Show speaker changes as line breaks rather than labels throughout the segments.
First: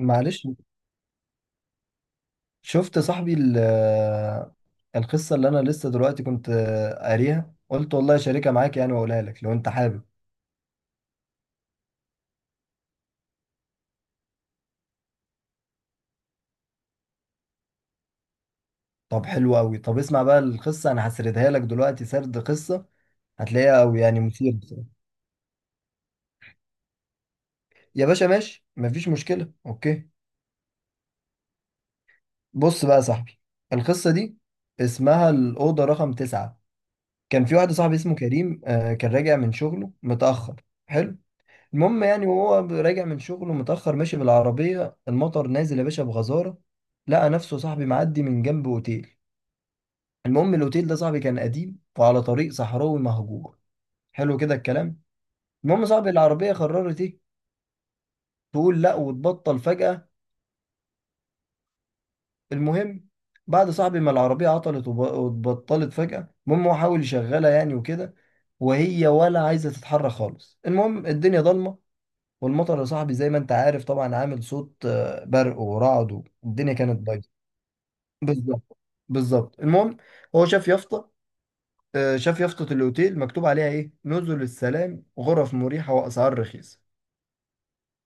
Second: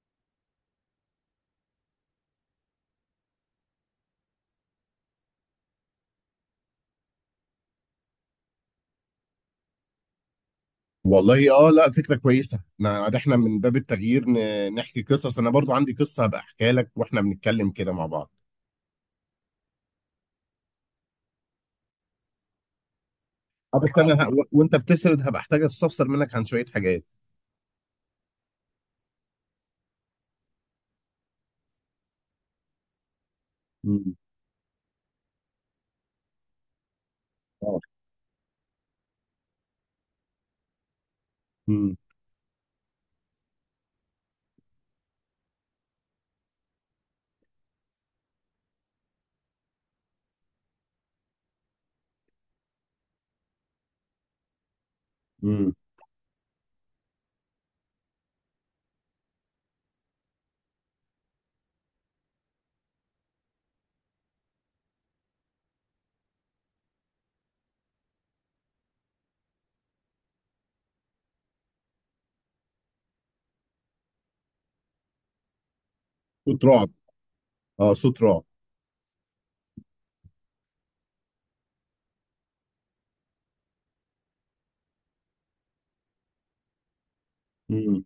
معلش شفت صاحبي القصة اللي أنا لسه دلوقتي كنت قاريها، قلت والله شاركها معاك يعني وأقولها لك لو أنت حابب.
والله اه لا فكرة كويسة. انا ده احنا من باب التغيير نحكي قصص، انا برضو عندي قصة هبقى احكيها لك واحنا بنتكلم كده مع بعض.
طب حلو أوي، طب اسمع بقى القصة، أنا هسردها لك دلوقتي، سرد قصة
اه
هتلاقيها
بس
أوي يعني
انا
مثير
وانت
بصراحة.
بتسرد هبقى احتاج استفسر منك عن شوية حاجات.
يا باشا ماشي مفيش مشكلة، أوكي. بص بقى يا صاحبي، القصة
امم.
دي اسمها الأوضة رقم تسعة. كان في واحد
اه.
صاحبي اسمه كريم، آه، كان راجع من شغله متأخر. حلو.
امم.
المهم يعني، وهو راجع من شغله متأخر، ماشي بالعربية، المطر نازل يا باشا بغزارة. لقى نفسه صاحبي معدي من جنب أوتيل. المهم الأوتيل ده صاحبي كان قديم وعلى طريق صحراوي مهجور. حلو كده الكلام.
امم.
المهم صاحبي العربية قررت إيه، تقول لأ وتبطل فجأة. المهم بعد صاحبي ما العربية عطلت واتبطلت فجأة، المهم هو حاول يشغلها يعني وكده، وهي ولا عايزة تتحرك خالص. المهم الدنيا ضلمة، والمطر يا صاحبي زي ما انت عارف طبعا عامل صوت، آه، برق ورعد،
صوت
والدنيا
رعب.
كانت بايظه.
اه، صوت رعب.
بالظبط، بالظبط. المهم هو شاف يافطه، آه، شاف يافطه الاوتيل مكتوب عليها ايه، نزل السلام، غرف مريحه واسعار رخيصه.
امم.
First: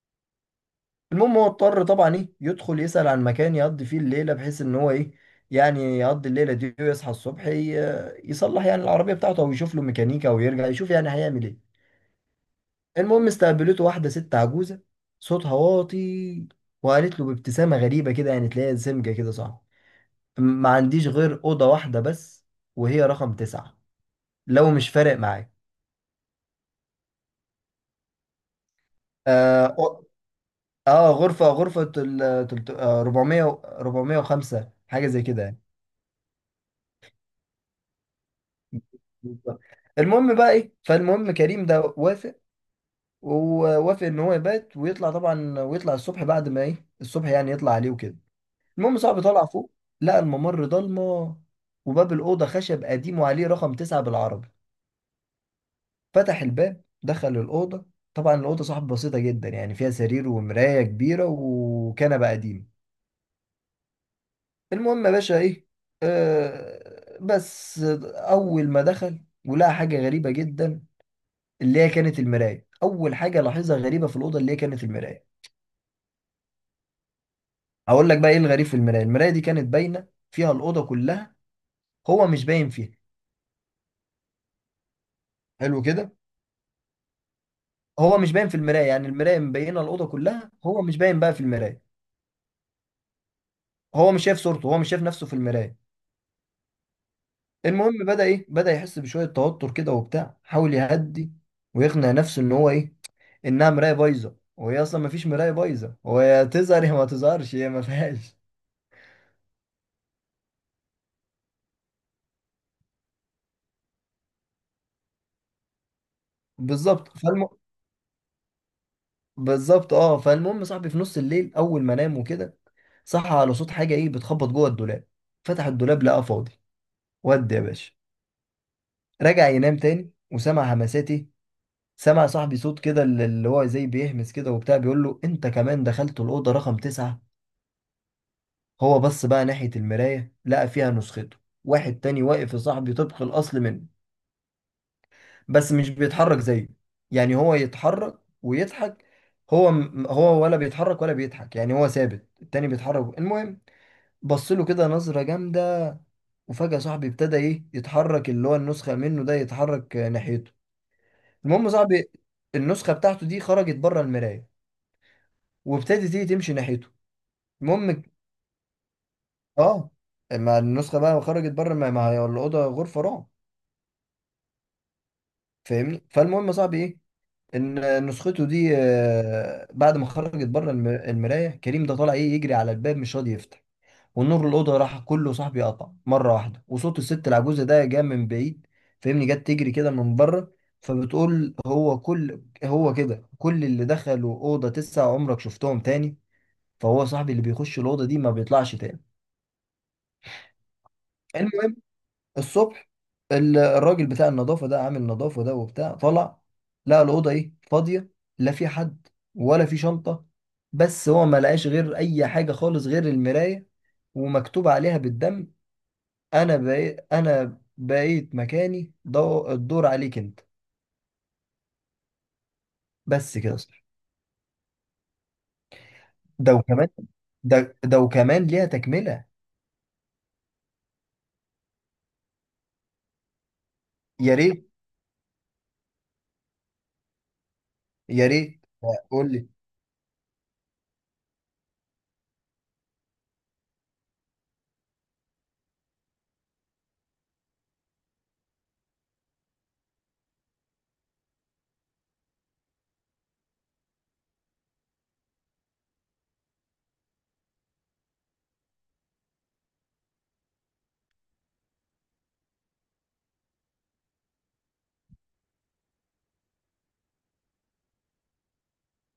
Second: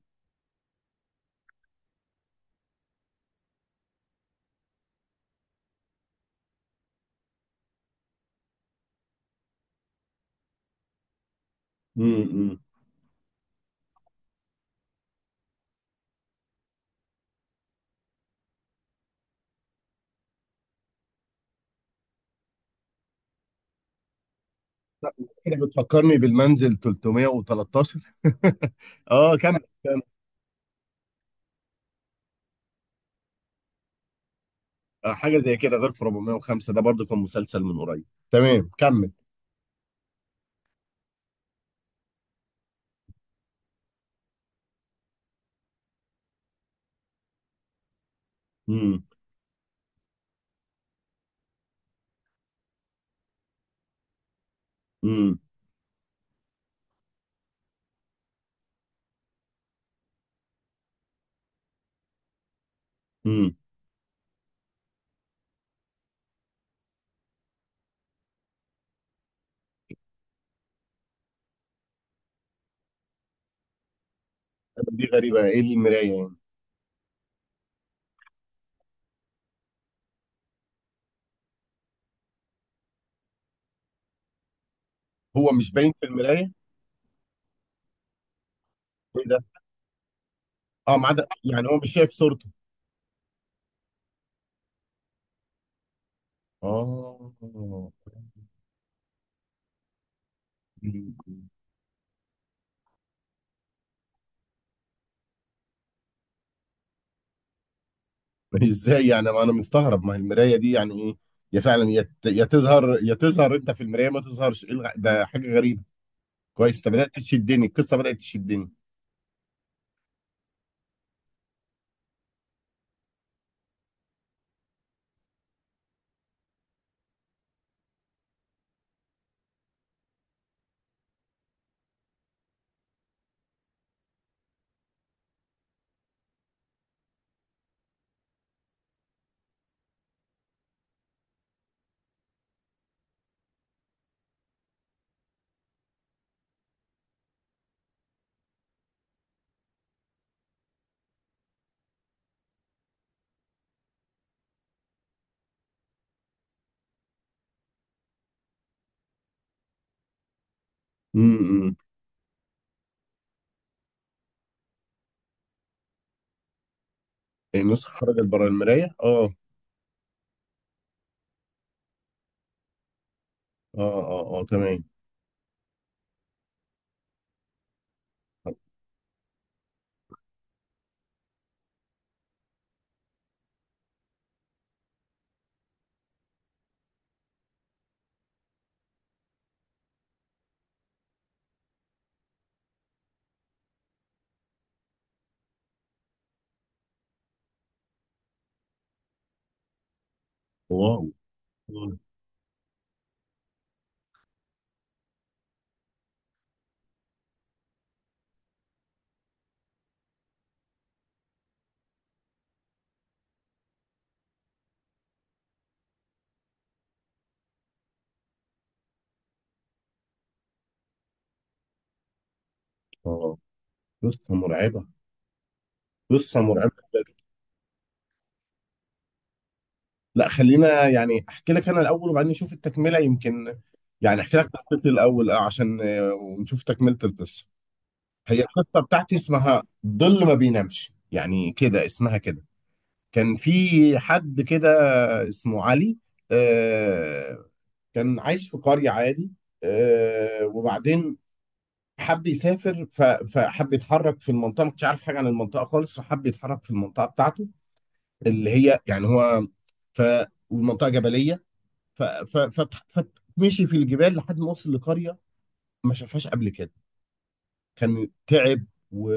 المهم هو اضطر طبعا ايه يدخل يسأل عن مكان يقضي فيه الليله، بحيث ان هو ايه يعني يقضي الليله دي ويصحى الصبح، يصلح يعني العربيه بتاعته او يشوف له ميكانيكا ويرجع يشوف يعني هيعمل ايه.
امم.
المهم استقبلته واحدة ست عجوزة، صوتها واطي، وقالت له بابتسامة غريبة كده يعني تلاقيها سمجة كده صعب، ما عنديش غير أوضة واحدة بس، وهي رقم تسعة، لو مش
لا،
فارق معاك.
كده بتفكرني بالمنزل 313 اه، كمل
آه,
كمل.
أو- آه، غرفة آه، 405 حاجة
آه،
زي
حاجة
كده
زي
يعني.
كده، غير في 405 ده برضو كان مسلسل من قريب. تمام، كمل.
بالظبط. المهم بقى إيه، فالمهم كريم ده وافق، ووافق إن هو يبات ويطلع طبعا، ويطلع الصبح بعد ما إيه الصبح يعني يطلع عليه وكده. المهم
امم.
صاحبي طالع فوق، لقى الممر ضلمه، وباب الاوضه خشب قديم وعليه رقم تسعة بالعربي.
امم.
فتح الباب، دخل الاوضه. طبعا الاوضه صاحبي بسيطه جدا يعني، فيها سرير ومرايه كبيره وكنبه قديم.
امم.
المهم يا باشا ايه، آه بس، اول ما دخل ولقى حاجه غريبه جدا، اللي هي كانت المرايه. اول حاجه لاحظها غريبه في الاوضه اللي هي كانت
دي
المرايه.
غريبة، ايه المراية يعني؟
هقول لك بقى ايه الغريب في المرايه، المرايه دي كانت باينه فيها الاوضه كلها، هو مش باين فيها.
هو مش
حلو
باين في
كده.
المرايه؟
هو مش باين في المرايه، يعني
ايه
المرايه
ده؟
مبينه الاوضه كلها، هو
اه،
مش
ما
باين
عدا
بقى في
يعني هو
المرايه،
مش شايف صورته.
هو مش شايف صورته، هو مش شايف نفسه في المرايه.
اه
المهم بدا ايه، بدا يحس بشويه توتر كده وبتاع، حاول
مم.
يهدي ويقنع نفسه ان هو ايه، انها مرايه بايظه. وهي اصلا ما فيش مرايه بايظه، هو يا تظهر يا ما تظهرش، هي ما فيهاش.
ازاي يعني؟ ما انا مستغرب، ما هي المرايه دي يعني ايه؟ يا فعلا يا تظهر يا تظهر انت في المرايه، ما تظهرش. ده حاجه غريبه. كويس، انت
بالظبط
بدات تشدني القصه، بدات تشدني.
بالظبط. اه فالمهم صاحبي في نص الليل اول ما نام وكده، صحى على صوت حاجه ايه بتخبط جوه الدولاب. فتح الدولاب لقاه فاضي. ودي يا باشا. رجع ينام تاني، وسمع همسات ايه، سمع صاحبي صوت كده اللي هو زي بيهمس كده وبتاع، بيقول له انت كمان دخلت الأوضة رقم تسعة. هو بص بقى ناحية المراية، لقى فيها نسخته، واحد تاني واقف يا صاحبي طبق الأصل منه، بس مش بيتحرك زيه. يعني هو يتحرك ويضحك، هو ولا بيتحرك ولا بيضحك، يعني هو ثابت، التاني بيتحرك. المهم بص له كده نظرة جامدة. وفجأة صاحبي ابتدى ايه يتحرك، اللي هو النسخة منه ده يتحرك، آه، ناحيته. المهم
امم.
صاحبي النسخة بتاعته دي خرجت بره المراية، وابتدت تيجي تمشي ناحيته.
النسخه
المهم ك-
خرجت بره المرايه، اه.
اه، ما النسخه بقى خرجت بره، ما هي الاوضه غرفه رعب.
اه. اه، اه، تمام.
فاهمني؟ فالمهم يا صاحبي ايه، ان نسخته دي آه، بعد ما خرجت بره المرايه، كريم ده طالع ايه يجري على الباب، مش راضي يفتح. والنور الاوضه راح كله صاحبي، قطع مره واحده، وصوت الست العجوزه ده جاء من بعيد، فاهمني، جت تجري كده من بره، فبتقول، هو كده كل اللي دخلوا اوضه تسعة عمرك شفتهم تاني؟ فهو صاحبي اللي بيخش الاوضه دي ما بيطلعش تاني.
واو.
المهم
اه.
الصبح الراجل بتاع النظافة ده، عامل نظافة ده وبتاع، طلع لقى الأوضة إيه، فاضية، لا في حد ولا في شنطة، بس هو ما لقاش غير أي حاجة خالص غير المراية، ومكتوب عليها بالدم، أنا بقيت مكاني الدور عليك أنت.
آه.
بس كده صح.
قصه مرعبه، قصه
ده
مرعبه.
وكمان، ده وكمان ليها تكملة.
لا، خلينا يعني احكي لك انا الاول وبعدين نشوف التكمله يمكن. يعني
يا
احكي لك
ريت،
قصتي الاول، آه، عشان، آه، ونشوف تكمله القصه.
يا
هي
ريت.
القصه بتاعتي
قول لي.
اسمها الظل ما بينامش، يعني كده اسمها كده. كان في حد كده اسمه علي، آه، كان عايش في قريه عادي. آه، وبعدين حب يسافر، فحب يتحرك في المنطقه، ما كنتش عارف حاجه عن المنطقه خالص، فحب يتحرك في المنطقه بتاعته، اللي هي يعني هو. ف. والمنطقه جبليه. ف ف ف فمشي في الجبال لحد ما وصل لقرية ما شافهاش قبل كده. كان تعب و...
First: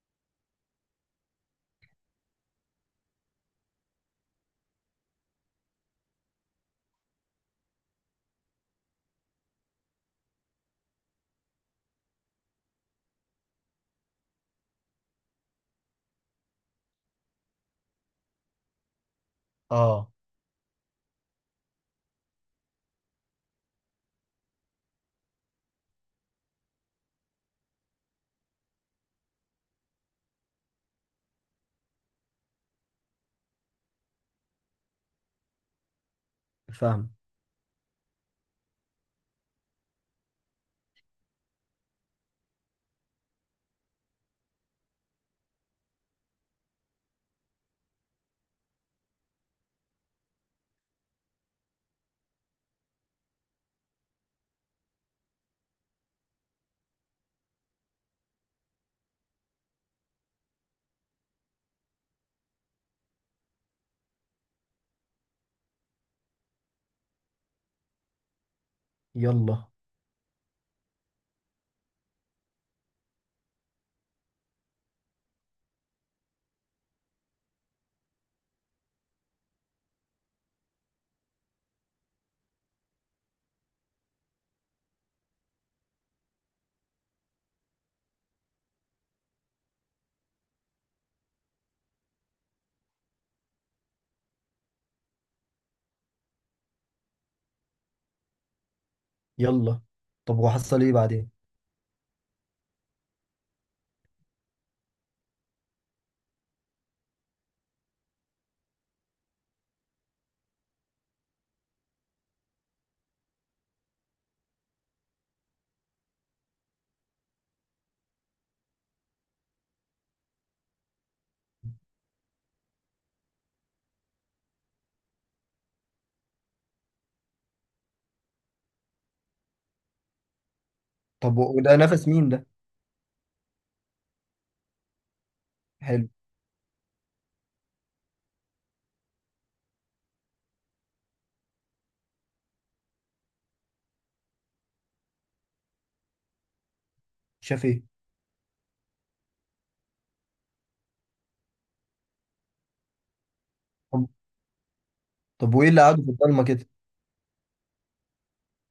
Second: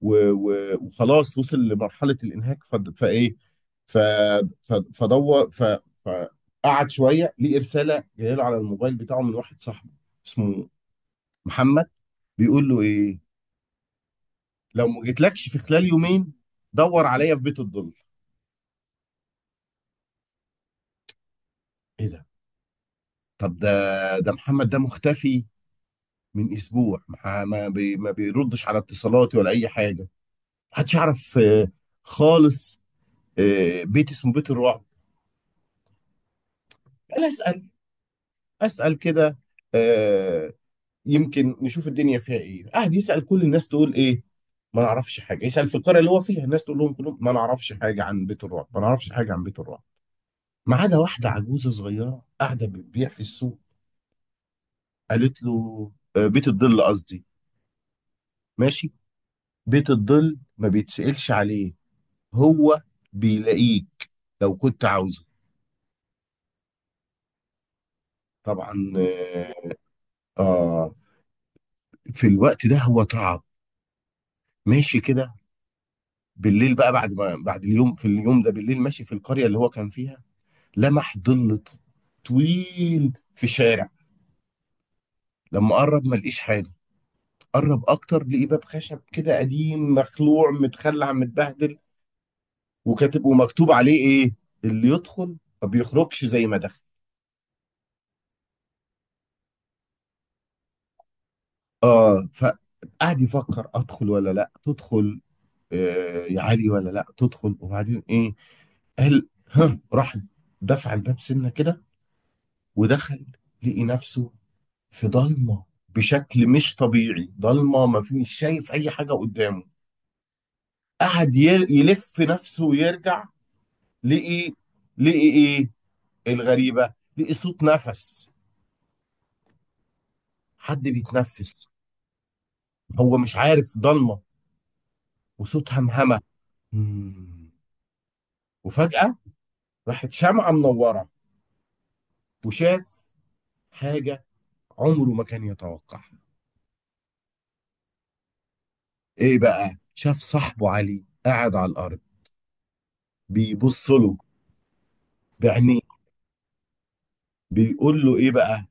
وخلاص، وصل لمرحلة الإنهاك. ف... ف... فدور. فقعد شوية، ليه رسالة جاية له على الموبايل بتاعه من واحد صاحبه اسمه محمد، بيقول له إيه: لو ما جيتلكش في خلال يومين، دور عليا في بيت الظل.
آه.
إيه ده؟ طب ده، ده محمد ده مختفي من اسبوع، ما بيردش على اتصالاتي ولا اي حاجه، محدش يعرف، آه، خالص. آه، بيت اسمه بيت الرعب.
فاهم.
انا اسال، اسال كده، آه، يمكن نشوف الدنيا فيها ايه. قاعد يسال كل الناس تقول ايه؟ ما نعرفش حاجه. يسال في القريه اللي هو فيها، الناس تقول لهم كلهم ما نعرفش حاجه عن بيت الرعب، ما نعرفش حاجه عن بيت الرعب، ما عدا واحده عجوزه صغيره قاعده بتبيع في السوق. قالت له آه، بيت الظل قصدي، ماشي، بيت الظل ما بيتسألش عليه، هو بيلاقيك لو كنت عاوزه. طبعا
يلا
آه. آه، في الوقت ده هو اترعب. ماشي كده، بالليل بقى، بعد ما بعد اليوم، في اليوم ده بالليل ماشي في القرية اللي هو كان فيها، لمح ظل طويل في شارع. لما قرب ما لقيش حاجة، قرب أكتر، لقي باب خشب كده قديم مخلوع متخلع متبهدل، وكاتب ومكتوب عليه إيه: اللي يدخل ما بيخرجش زي ما دخل.
يلا. طب وحصل إيه بعدين؟
آه، فقعد يفكر أدخل ولا لأ تدخل، آه، يا عالي، ولا لا تدخل؟ وبعدين ايه؟ قال ها، راح دفع الباب سنه كده ودخل، لقي نفسه في ضلمه بشكل مش طبيعي، ضلمه ما فيش شايف اي حاجه قدامه. قعد يلف نفسه ويرجع، لقي لقي ايه الغريبه؟ لقي صوت نفس، حد
طب
بيتنفس،
وده نفس مين ده؟
هو مش عارف، ضلمه، وصوت
حلو.
همهمه. مم. وفجاه راحت شمعه منوره وشاف حاجه عمره ما كان يتوقعها.
شاف ايه؟
ايه بقى؟ شاف صاحبه علي قاعد على الارض بيبص
طب،
له
طب وايه
بعينيه،
اللي قعدوا في الضلمه كده؟
بيقول له ايه بقى.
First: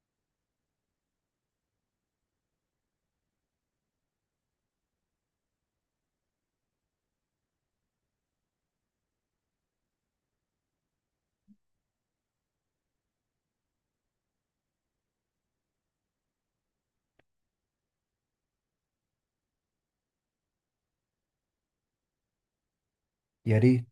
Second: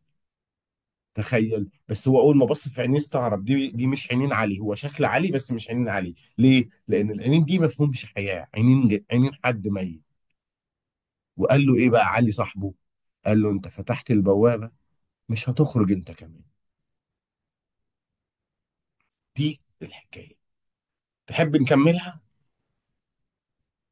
تخيل بس، هو اول ما بص في عينيه استغرب، دي مش عينين علي، هو شكل علي بس مش عينين علي، ليه؟ لان العينين دي ما فيهمش حياه، عينين عينين حد ميت. وقال له ايه بقى علي صاحبه؟ قال له انت فتحت البوابه، مش هتخرج انت كمان. دي الحكايه، تحب نكملها؟
يا ريت.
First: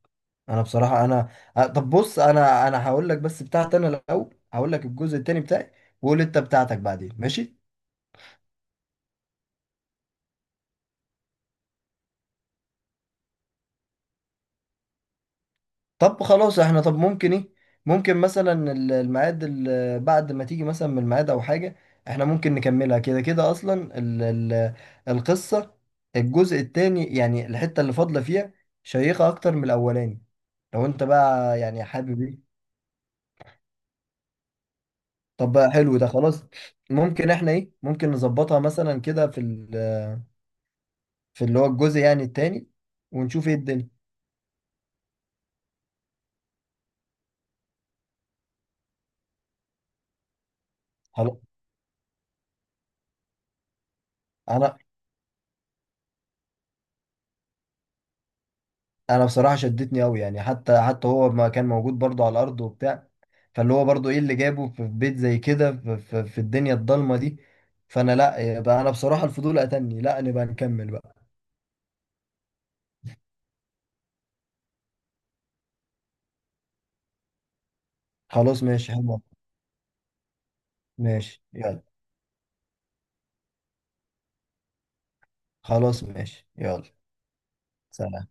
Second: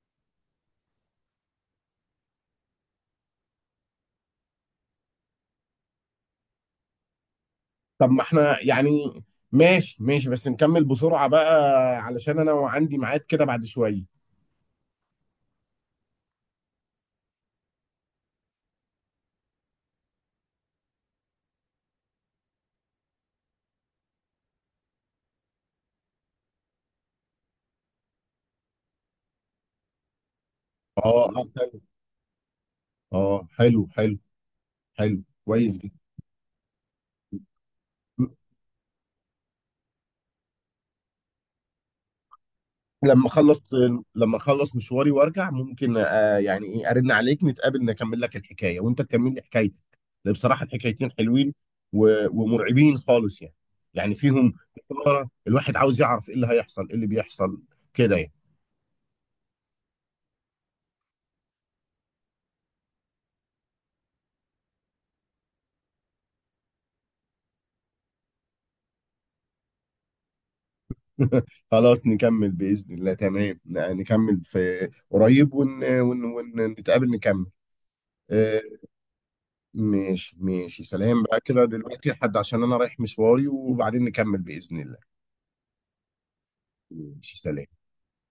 انا بصراحه انا، طب بص، انا هقول لك بس بتاعتي انا الاول، هقول لك الجزء التاني بتاعي، وقول انت بتاعتك بعدين، ماشي؟
طب ما احنا يعني، ماشي ماشي، بس نكمل بسرعه بقى، علشان انا عندي ميعاد كده بعد شويه.
طب خلاص احنا، طب ممكن ايه، ممكن مثلا الميعاد بعد ما تيجي مثلا من الميعاد او حاجه، احنا ممكن نكملها كده كده اصلا، ال ال القصه الجزء التاني يعني الحته اللي فاضله فيها شيقه اكتر من الاولاني، لو انت
اه،
بقى يعني حابب إيه؟
اه، حلو حلو، حلو،
طب بقى
كويس جدا.
حلو، ده خلاص، ممكن احنا ايه، ممكن نظبطها مثلا كده في في اللي هو الجزء يعني التاني،
لما
ونشوف ايه
اخلص،
الدنيا.
لما اخلص مشواري وارجع ممكن آه، يعني ايه، ارن عليك، نتقابل، نكمل لك الحكايه وانت تكمل لي حكايتك، لأن بصراحه الحكايتين
خلاص.
حلوين ومرعبين خالص يعني، يعني فيهم
انا
إثارة، الواحد عاوز يعرف ايه اللي هيحصل، ايه اللي بيحصل كده يعني.
انا بصراحة شدتني قوي يعني، حتى هو ما كان موجود برضو على الارض وبتاع، فاللي هو برضو ايه اللي جابه في بيت زي كده، في الدنيا الضلمة دي. فانا لا يبقى، انا بصراحة الفضول قتلني، لا نبقى نكمل بقى.
خلاص نكمل باذن الله، تمام، نكمل في قريب ونتقابل نتقابل نكمل. آه،
خلاص ماشي حلو،
ماشي ماشي، سلام بقى
ماشي
كده
يلا،
دلوقتي لحد، عشان انا رايح مشواري وبعدين نكمل بإذن الله.
خلاص ماشي يلا،
ماشي، سلام.
سلام.